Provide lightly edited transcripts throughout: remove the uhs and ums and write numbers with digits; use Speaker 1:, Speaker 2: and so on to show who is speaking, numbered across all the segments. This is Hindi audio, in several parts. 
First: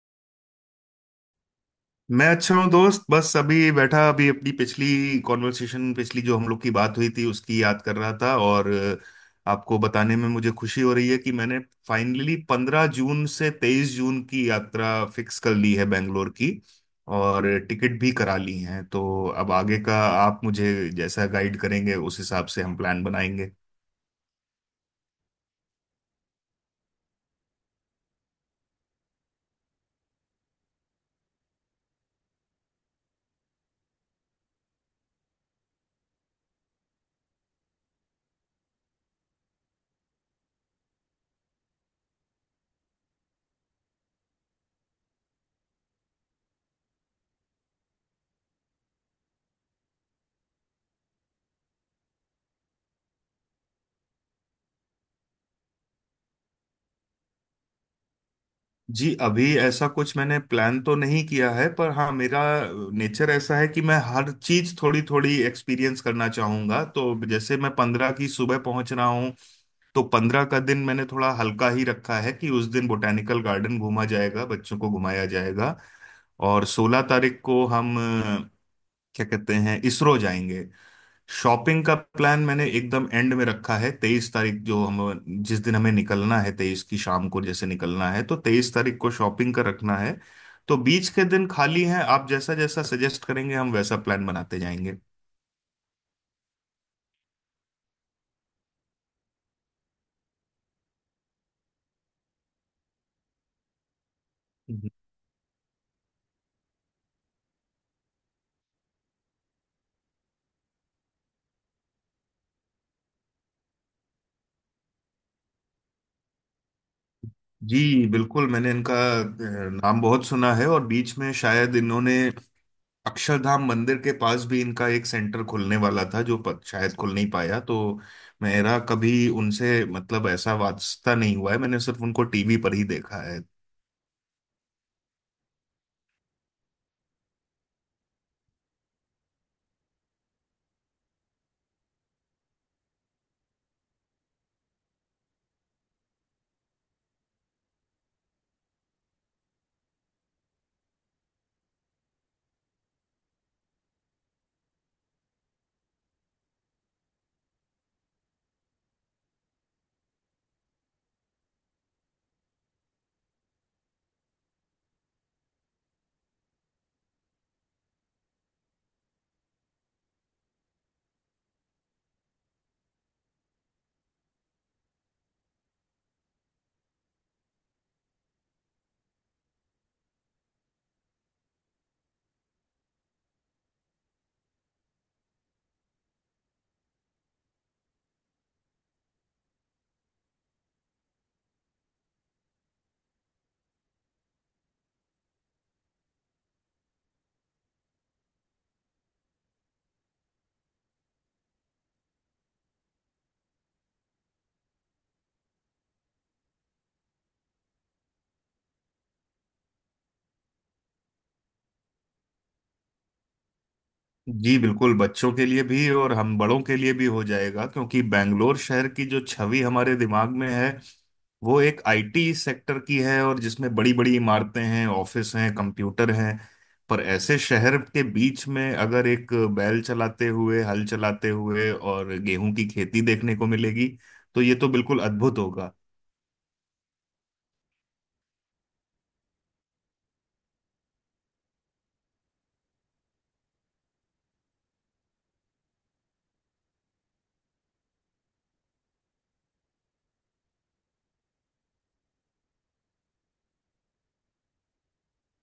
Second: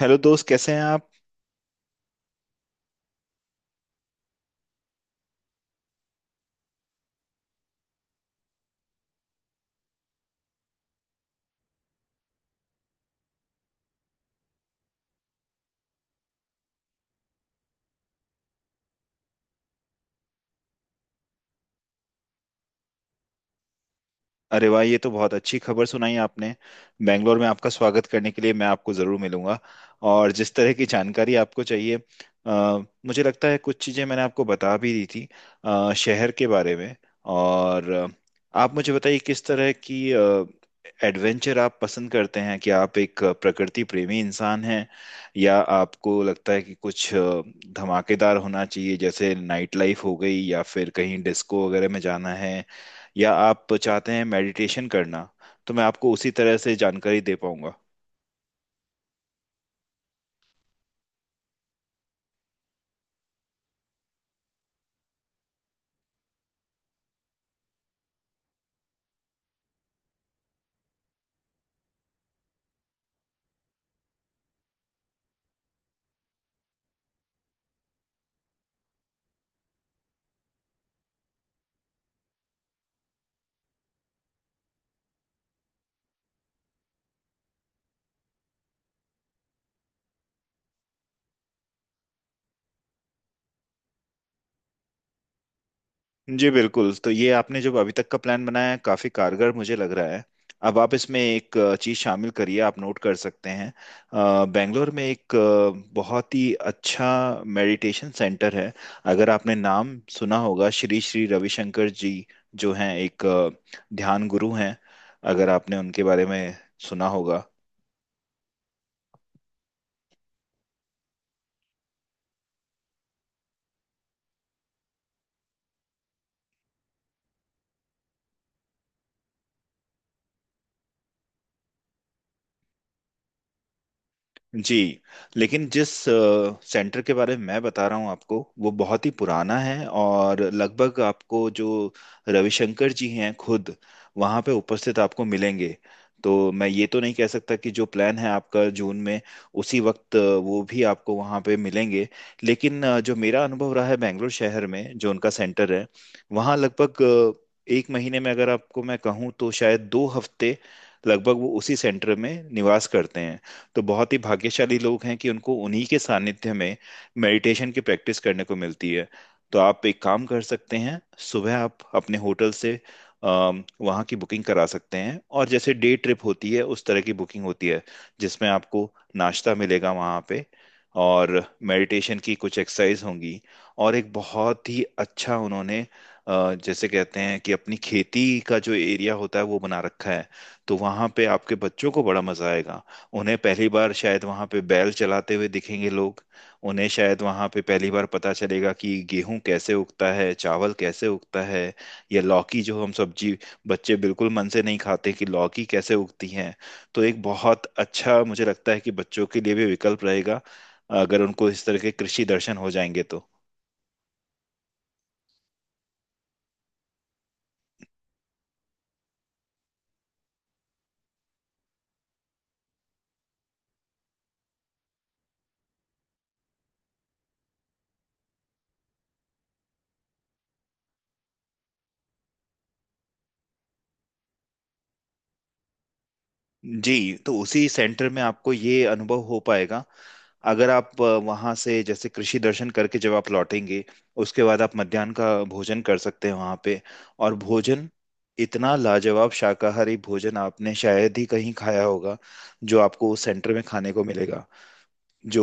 Speaker 1: हेलो दोस्त, कैसे हैं आप?
Speaker 2: मैं अच्छा हूँ दोस्त। बस अभी बैठा, अभी अपनी पिछली कॉन्वर्सेशन पिछली जो हम लोग की बात हुई थी उसकी याद कर रहा था। और आपको बताने में मुझे खुशी हो रही है कि मैंने फाइनली 15 जून से 23 जून की यात्रा फिक्स कर ली है बेंगलोर की। और टिकट भी करा ली है। तो अब आगे का आप मुझे जैसा गाइड करेंगे उस हिसाब से हम प्लान बनाएंगे।
Speaker 1: अरे वाह, ये तो बहुत अच्छी खबर सुनाई आपने। बेंगलोर में आपका स्वागत करने के लिए मैं आपको ज़रूर मिलूंगा। और जिस तरह की जानकारी आपको चाहिए, मुझे लगता है कुछ चीज़ें मैंने आपको बता भी दी थी, शहर के बारे में। और आप मुझे बताइए किस तरह की एडवेंचर आप पसंद करते हैं, कि आप एक प्रकृति प्रेमी इंसान हैं, या आपको लगता है कि कुछ धमाकेदार होना चाहिए, जैसे नाइट लाइफ हो गई, या फिर कहीं डिस्को वगैरह में जाना है, या आप चाहते हैं मेडिटेशन करना। तो मैं आपको उसी तरह से जानकारी दे पाऊंगा।
Speaker 2: जी, अभी ऐसा कुछ मैंने प्लान तो नहीं किया है, पर हाँ मेरा नेचर ऐसा है कि मैं हर चीज थोड़ी थोड़ी एक्सपीरियंस करना चाहूंगा। तो जैसे मैं 15 की सुबह पहुंच रहा हूँ, तो 15 का दिन मैंने थोड़ा हल्का ही रखा है कि उस दिन बोटेनिकल गार्डन घूमा जाएगा, बच्चों को घुमाया जाएगा। और 16 तारीख को हम क्या कहते हैं इसरो जाएंगे। शॉपिंग का प्लान मैंने एकदम एंड में रखा है। 23 तारीख, जो हम, जिस दिन हमें निकलना है, 23 की शाम को जैसे निकलना है, तो 23 तारीख को शॉपिंग का रखना है। तो बीच के दिन खाली हैं। आप जैसा जैसा सजेस्ट करेंगे हम वैसा प्लान बनाते जाएंगे।
Speaker 1: जी बिल्कुल। तो ये आपने जो अभी तक का प्लान बनाया है, काफी कारगर मुझे लग रहा है। अब आप इसमें एक चीज शामिल करिए, आप नोट कर सकते हैं। बेंगलोर
Speaker 2: हम्म।
Speaker 1: में एक बहुत ही अच्छा मेडिटेशन सेंटर है। अगर आपने नाम सुना होगा श्री श्री रविशंकर जी, जो हैं एक ध्यान गुरु हैं, अगर आपने उनके बारे में सुना होगा।
Speaker 2: जी बिल्कुल, मैंने इनका अ, नाम बहुत सुना है। और बीच में शायद इन्होंने अक्षरधाम मंदिर के पास भी इनका एक सेंटर खुलने वाला था, जो शायद खुल नहीं पाया। तो मेरा कभी उनसे, मतलब, ऐसा वास्ता नहीं हुआ है। मैंने सिर्फ उनको टीवी पर ही देखा है।
Speaker 1: जी। लेकिन जिस सेंटर के बारे में मैं बता रहा हूँ आपको, वो बहुत ही पुराना है। और लगभग आपको जो रविशंकर जी हैं खुद, वहाँ पे उपस्थित आपको मिलेंगे। तो मैं ये तो नहीं कह सकता कि जो प्लान है आपका जून में, उसी वक्त वो भी आपको वहाँ पे मिलेंगे। लेकिन जो मेरा अनुभव रहा है बेंगलोर शहर में, जो उनका सेंटर है, वहाँ लगभग एक महीने में अगर आपको मैं कहूँ तो शायद 2 हफ्ते लगभग वो उसी सेंटर में निवास करते हैं। तो बहुत ही भाग्यशाली लोग हैं कि उनको उन्हीं के सानिध्य में मेडिटेशन की प्रैक्टिस करने को मिलती है। तो आप एक काम कर सकते हैं, सुबह आप अपने होटल से वहाँ की बुकिंग करा सकते हैं। और जैसे डे ट्रिप होती है, उस तरह की बुकिंग होती है जिसमें आपको नाश्ता मिलेगा वहाँ पे, और मेडिटेशन की कुछ एक्सरसाइज होंगी। और एक बहुत ही अच्छा उन्होंने, जैसे कहते हैं कि अपनी खेती का जो एरिया होता है, वो बना रखा है। तो वहाँ पे आपके बच्चों को बड़ा मजा आएगा। उन्हें पहली बार शायद वहां पे बैल चलाते हुए दिखेंगे लोग। उन्हें शायद वहां पे पहली बार पता चलेगा कि गेहूं कैसे उगता है, चावल कैसे उगता है, या लौकी, जो हम सब्जी, बच्चे बिल्कुल मन से नहीं खाते, कि लौकी कैसे उगती है। तो एक बहुत अच्छा मुझे लगता है कि बच्चों के लिए भी विकल्प रहेगा, अगर उनको इस तरह के कृषि दर्शन हो जाएंगे तो।
Speaker 2: जी बिल्कुल, बच्चों के लिए भी और हम बड़ों के लिए भी हो जाएगा, क्योंकि बेंगलोर शहर की जो छवि हमारे दिमाग में है वो एक आईटी सेक्टर की है, और जिसमें बड़ी बड़ी इमारतें हैं, ऑफिस हैं, कंप्यूटर हैं। पर ऐसे शहर के बीच में अगर एक बैल चलाते हुए, हल चलाते हुए और गेहूं की खेती देखने को मिलेगी, तो ये तो बिल्कुल अद्भुत होगा।
Speaker 1: जी। तो उसी सेंटर में आपको ये अनुभव हो पाएगा। अगर आप वहां से जैसे कृषि दर्शन करके जब आप लौटेंगे, उसके बाद आप मध्याह्न का भोजन कर सकते हैं वहां पे। और भोजन, इतना लाजवाब शाकाहारी भोजन आपने शायद ही कहीं खाया होगा, जो आपको उस सेंटर में खाने को मिलेगा। जो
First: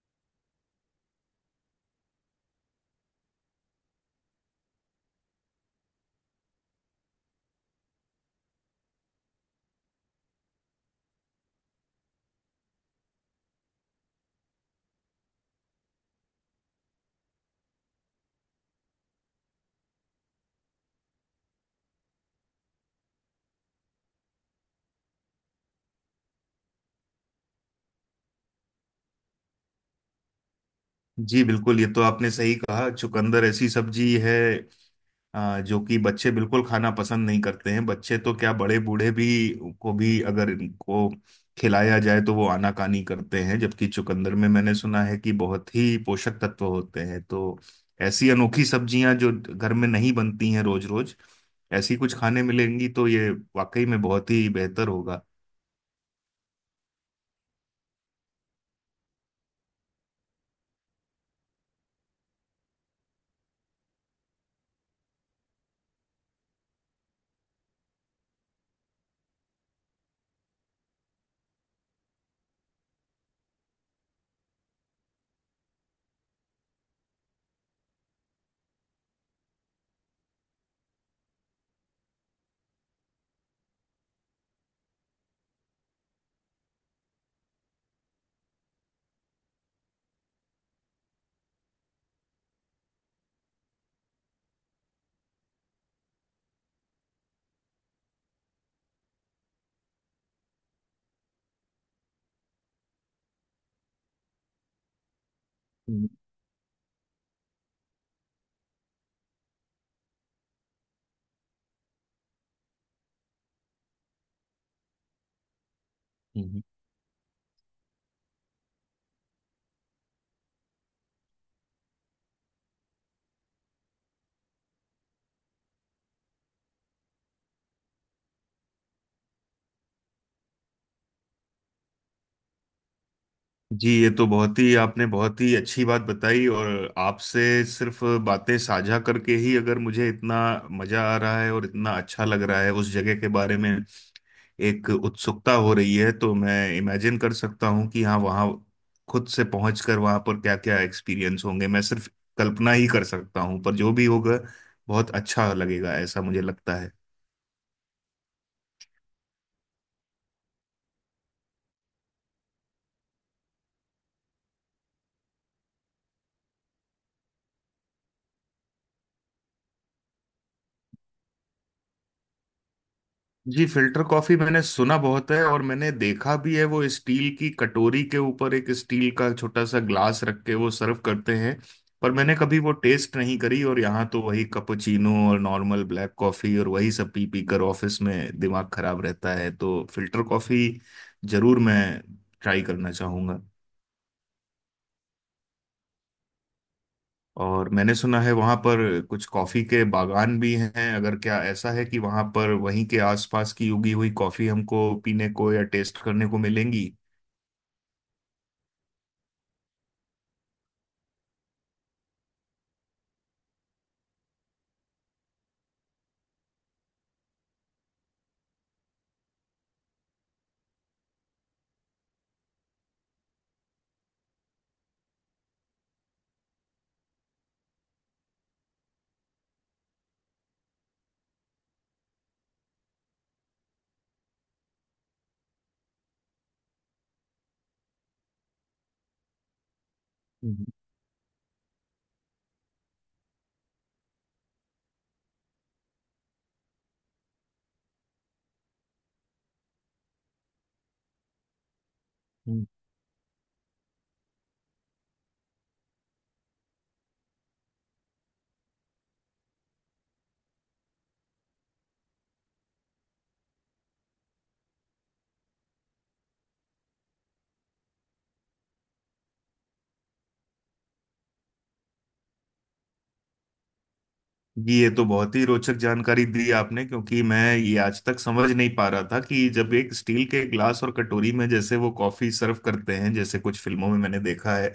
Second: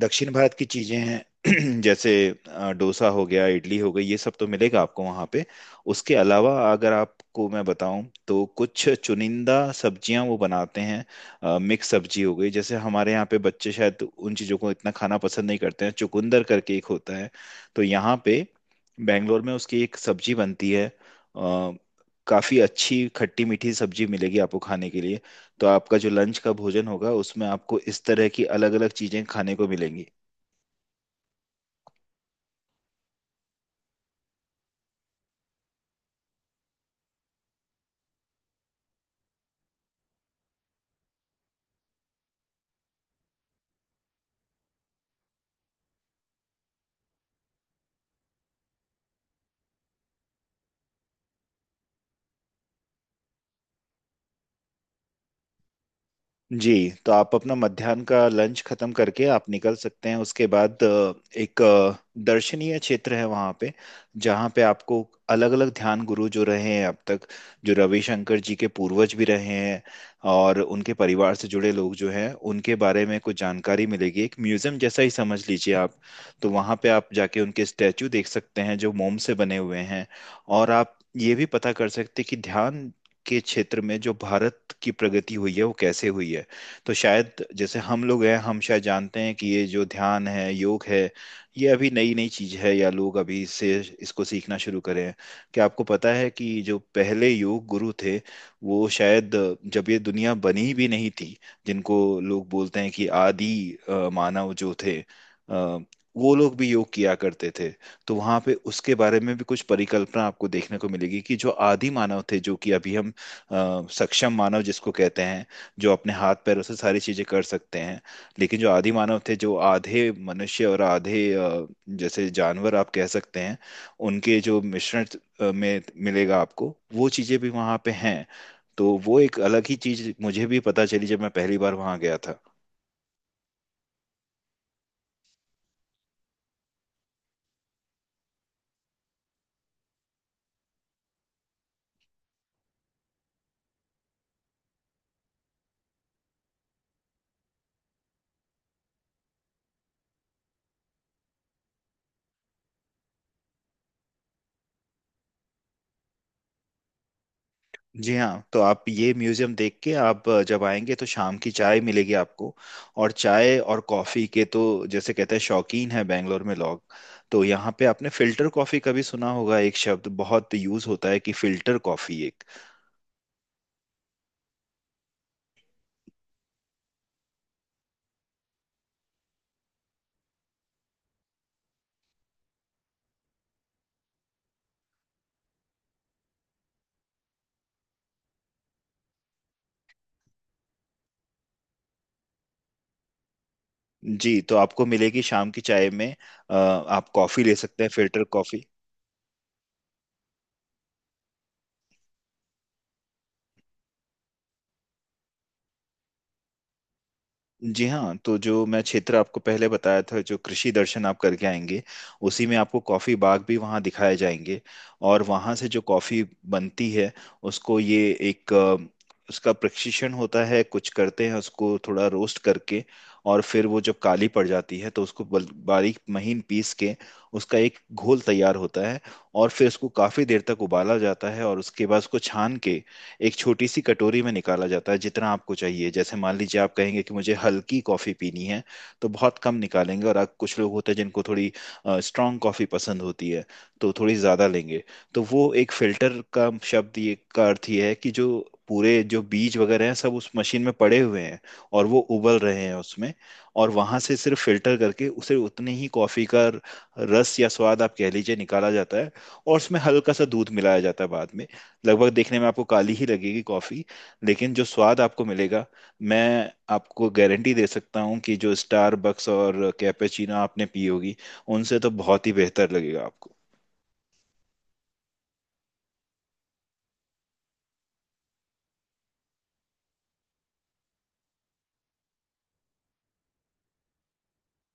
Speaker 1: दक्षिण भारत की चीजें हैं, जैसे डोसा हो गया, इडली हो गई, ये सब तो मिलेगा आपको वहाँ पे। उसके अलावा अगर आपको मैं बताऊं, तो कुछ चुनिंदा सब्जियां वो बनाते हैं। मिक्स सब्जी हो गई। जैसे हमारे यहाँ पे बच्चे शायद उन चीज़ों को इतना खाना पसंद नहीं करते हैं, चुकंदर करके एक होता है, तो यहाँ पे बैंगलोर में उसकी एक सब्जी बनती है। अ, काफी अच्छी खट्टी मीठी सब्जी मिलेगी आपको खाने के लिए। तो आपका जो लंच का भोजन होगा, उसमें आपको इस तरह की अलग अलग चीजें खाने को मिलेंगी।
Speaker 2: जी बिल्कुल, ये तो आपने सही कहा। चुकंदर ऐसी सब्जी है जो कि बच्चे बिल्कुल खाना पसंद नहीं करते हैं। बच्चे तो क्या, बड़े बूढ़े भी को भी अगर इनको खिलाया जाए तो वो आनाकानी करते हैं, जबकि चुकंदर में मैंने सुना है कि बहुत ही पोषक तत्व होते हैं। तो ऐसी अनोखी सब्जियां जो घर में नहीं बनती हैं रोज रोज, ऐसी कुछ खाने मिलेंगी तो ये वाकई में बहुत ही बेहतर होगा।
Speaker 1: जी। तो आप अपना मध्याह्न का लंच खत्म करके आप निकल सकते हैं। उसके बाद एक दर्शनीय क्षेत्र है वहाँ पे, जहाँ पे आपको अलग अलग ध्यान गुरु जो रहे हैं अब तक, जो रविशंकर जी के पूर्वज भी रहे हैं, और उनके परिवार से जुड़े लोग जो हैं, उनके बारे में कुछ जानकारी मिलेगी, एक म्यूजियम जैसा ही समझ लीजिए आप। तो वहाँ पे आप जाके उनके स्टैचू देख सकते हैं जो मोम से बने हुए हैं। और आप ये भी पता कर सकते हैं कि ध्यान के क्षेत्र में जो भारत की प्रगति हुई है, वो कैसे हुई है। तो शायद जैसे हम लोग हैं, हम शायद जानते हैं कि ये जो ध्यान है, योग है, ये अभी नई नई चीज है, या लोग अभी इससे इसको सीखना शुरू करे हैं। क्या आपको पता है कि जो पहले योग गुरु थे, वो शायद जब ये दुनिया बनी भी नहीं थी, जिनको लोग बोलते हैं कि आदि मानव जो थे, वो लोग भी योग किया करते थे। तो वहां पे उसके बारे में भी कुछ परिकल्पना आपको देखने को मिलेगी कि जो आदि मानव थे, जो कि अभी हम सक्षम मानव जिसको कहते हैं, जो अपने हाथ पैरों
Speaker 2: हम्म।
Speaker 1: से सारी चीजें कर सकते हैं। लेकिन जो आदि मानव थे, जो आधे मनुष्य और आधे जैसे जानवर आप कह सकते हैं, उनके जो मिश्रण में मिलेगा आपको, वो चीजें भी वहां पे हैं। तो वो एक अलग ही चीज मुझे भी पता चली जब मैं पहली बार वहां गया था।
Speaker 2: जी, ये तो बहुत ही आपने बहुत ही अच्छी बात बताई। और आपसे सिर्फ बातें साझा करके ही अगर मुझे इतना मजा आ रहा है और इतना अच्छा लग रहा है, उस जगह के बारे में एक उत्सुकता हो रही है, तो मैं इमेजिन कर सकता हूँ कि हाँ, वहाँ खुद से पहुँच कर वहाँ पर क्या क्या एक्सपीरियंस होंगे मैं सिर्फ कल्पना ही कर सकता हूँ। पर जो भी होगा बहुत अच्छा लगेगा, ऐसा मुझे लगता है।
Speaker 1: जी हाँ। तो आप ये म्यूजियम देख के आप जब आएंगे, तो शाम की चाय मिलेगी आपको। और चाय और कॉफ़ी के तो, जैसे कहते हैं, शौकीन है बेंगलोर में लोग। तो यहाँ पे आपने फिल्टर कॉफ़ी का भी सुना होगा, एक शब्द बहुत यूज़ होता है कि फिल्टर कॉफ़ी एक।
Speaker 2: जी, फिल्टर कॉफी मैंने सुना बहुत है और मैंने देखा भी है। वो स्टील की कटोरी के ऊपर एक स्टील का छोटा सा ग्लास रख के वो सर्व करते हैं। पर मैंने कभी वो टेस्ट नहीं करी, और यहाँ तो वही कैपुचिनो और नॉर्मल ब्लैक कॉफी, और वही सब पी पी कर ऑफिस में दिमाग खराब रहता है। तो फिल्टर कॉफी जरूर मैं ट्राई करना चाहूंगा।
Speaker 1: जी। तो आपको मिलेगी शाम की चाय में, आप कॉफ़ी ले
Speaker 2: और
Speaker 1: सकते हैं,
Speaker 2: मैंने सुना
Speaker 1: फिल्टर
Speaker 2: है वहाँ
Speaker 1: कॉफ़ी।
Speaker 2: पर कुछ कॉफ़ी के बागान भी हैं। अगर, क्या ऐसा है कि वहाँ पर वहीं के आसपास की उगी हुई कॉफ़ी हमको पीने को या टेस्ट करने को मिलेंगी?
Speaker 1: जी हाँ। तो जो मैं क्षेत्र आपको पहले बताया था, जो कृषि दर्शन आप करके आएंगे, उसी में आपको कॉफ़ी बाग भी वहाँ दिखाए जाएंगे। और वहाँ से जो कॉफ़ी बनती है, उसको ये एक उसका प्रशिक्षण होता है, कुछ करते हैं उसको थोड़ा रोस्ट करके। और फिर वो जब काली पड़ जाती है, तो उसको बारीक महीन पीस के उसका एक घोल तैयार होता है। और फिर उसको काफ़ी देर तक उबाला जाता है, और उसके बाद उसको छान के एक छोटी सी कटोरी में निकाला जाता है, जितना आपको चाहिए। जैसे मान लीजिए आप कहेंगे कि मुझे हल्की कॉफ़ी पीनी है, तो बहुत कम निकालेंगे। और कुछ
Speaker 2: हम्म,
Speaker 1: लोग होते हैं जिनको थोड़ी स्ट्रांग कॉफ़ी पसंद होती है, तो थोड़ी ज़्यादा लेंगे। तो वो एक फिल्टर का शब्द, ये का अर्थ ये है कि जो पूरे जो बीज वगैरह हैं, सब उस मशीन में पड़े हुए हैं, और वो उबल रहे
Speaker 2: हम्म।
Speaker 1: हैं उसमें, और वहां से सिर्फ फिल्टर करके उसे उतनी ही कॉफी का रस या स्वाद आप कह लीजिए निकाला जाता है। और उसमें हल्का सा दूध मिलाया जाता है बाद में। लगभग देखने में आपको काली ही लगेगी कॉफी, लेकिन जो स्वाद आपको मिलेगा, मैं आपको गारंटी दे सकता हूँ कि जो स्टारबक्स और कैपेचिनो आपने पी होगी, उनसे तो बहुत ही बेहतर लगेगा आपको।
Speaker 2: ये तो बहुत ही रोचक जानकारी दी आपने, क्योंकि मैं ये आज तक समझ नहीं पा रहा था कि जब एक स्टील के ग्लास और कटोरी में जैसे वो कॉफी सर्व करते हैं, जैसे कुछ फिल्मों में मैंने देखा है,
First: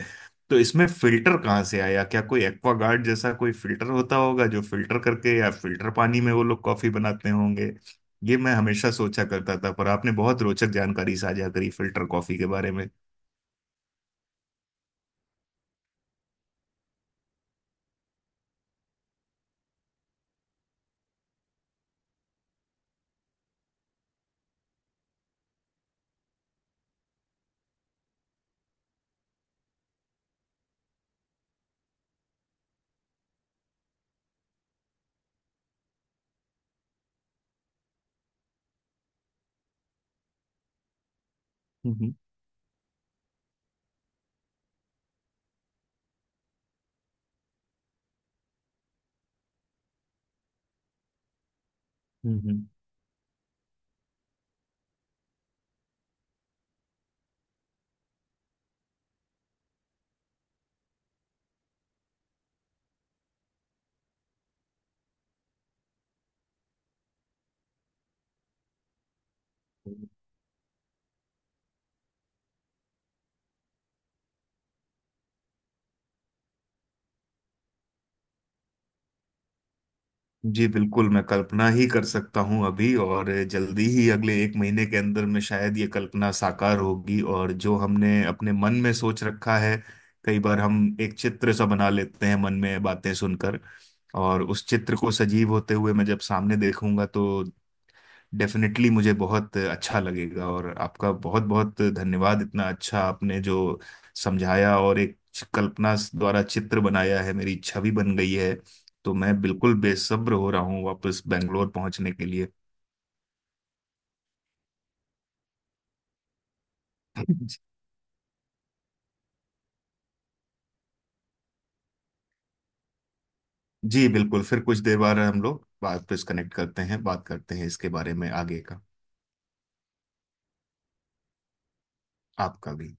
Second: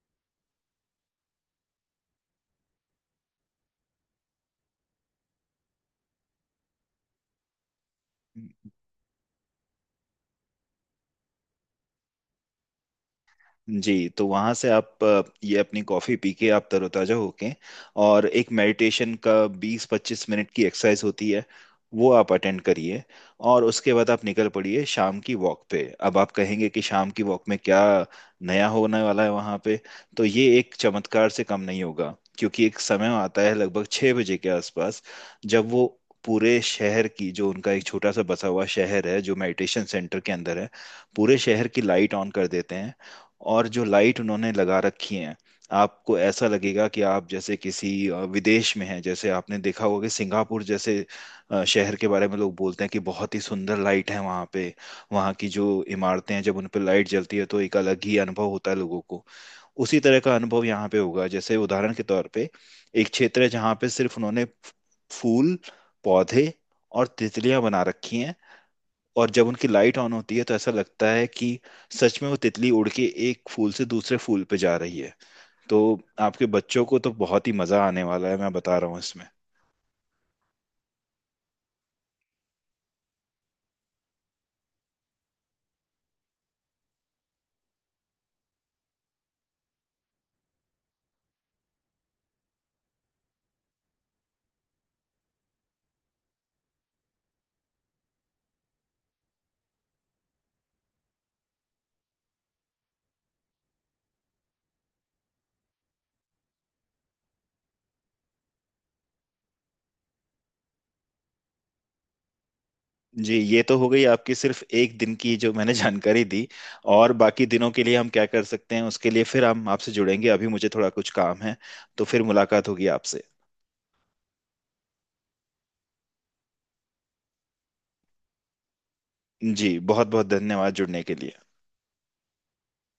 Speaker 2: तो इसमें फिल्टर कहाँ से आया? क्या कोई एक्वागार्ड जैसा कोई फिल्टर होता होगा जो फिल्टर करके या फिल्टर पानी में वो लोग कॉफी बनाते होंगे, ये मैं हमेशा सोचा करता था। पर आपने बहुत रोचक जानकारी साझा करी फिल्टर कॉफी के बारे में।
Speaker 1: जी। तो वहाँ से आप ये अपनी कॉफ़ी पी के आप तरोताज़ा होके, और एक मेडिटेशन का 20-25 मिनट की एक्सरसाइज होती है, वो आप अटेंड करिए। और उसके बाद आप निकल पड़िए शाम की वॉक पे। अब आप कहेंगे कि शाम की वॉक में क्या नया होने वाला है वहाँ पे। तो ये एक चमत्कार से कम नहीं होगा, क्योंकि एक समय आता है लगभग 6 बजे के आसपास, जब वो पूरे शहर की, जो उनका एक छोटा सा बसा हुआ शहर है जो मेडिटेशन सेंटर के अंदर है, पूरे शहर की लाइट
Speaker 2: हम्म,
Speaker 1: ऑन कर देते हैं। और जो लाइट उन्होंने लगा रखी है, आपको ऐसा लगेगा कि आप जैसे किसी विदेश में हैं। जैसे आपने देखा होगा कि सिंगापुर जैसे शहर के बारे में लोग
Speaker 2: हम्म।
Speaker 1: बोलते हैं कि बहुत ही सुंदर लाइट है वहाँ पे, वहाँ की जो इमारतें हैं, जब उन पर लाइट जलती है, तो एक अलग ही अनुभव होता है लोगों को। उसी तरह का अनुभव यहाँ पे होगा। जैसे उदाहरण के तौर पे, एक क्षेत्र है जहाँ पे सिर्फ उन्होंने फूल, पौधे और तितलियां बना रखी हैं। और जब उनकी लाइट ऑन होती है, तो ऐसा लगता है कि सच में वो तितली उड़ के एक फूल से दूसरे फूल पे जा रही है। तो आपके बच्चों को तो बहुत ही मजा आने वाला है, मैं बता रहा हूँ, इसमें।
Speaker 2: जी बिल्कुल, मैं कल्पना ही कर सकता हूँ अभी। और जल्दी ही अगले 1 महीने के अंदर में शायद ये कल्पना साकार होगी। और जो हमने अपने मन में सोच रखा है, कई बार हम एक चित्र सा बना लेते हैं मन में बातें सुनकर, और उस चित्र को सजीव होते हुए मैं जब सामने देखूंगा तो डेफिनेटली मुझे बहुत अच्छा लगेगा। और आपका बहुत बहुत धन्यवाद। इतना अच्छा आपने जो समझाया और एक कल्पना द्वारा चित्र बनाया है, मेरी छवि बन गई है। तो मैं बिल्कुल बेसब्र हो रहा हूँ वापस बेंगलोर पहुंचने के लिए।
Speaker 1: जी ये तो हो गई आपकी सिर्फ एक दिन की जो मैंने जानकारी दी। और बाकी दिनों के लिए हम क्या कर सकते हैं, उसके लिए फिर हम आपसे जुड़ेंगे। अभी मुझे थोड़ा कुछ काम है, तो फिर मुलाकात होगी आपसे।
Speaker 2: जी बिल्कुल, फिर कुछ देर बाद हम लोग वापस कनेक्ट करते हैं, बात करते हैं इसके बारे में आगे का।
Speaker 1: जी बहुत बहुत धन्यवाद जुड़ने के लिए।
Speaker 2: आपका भी।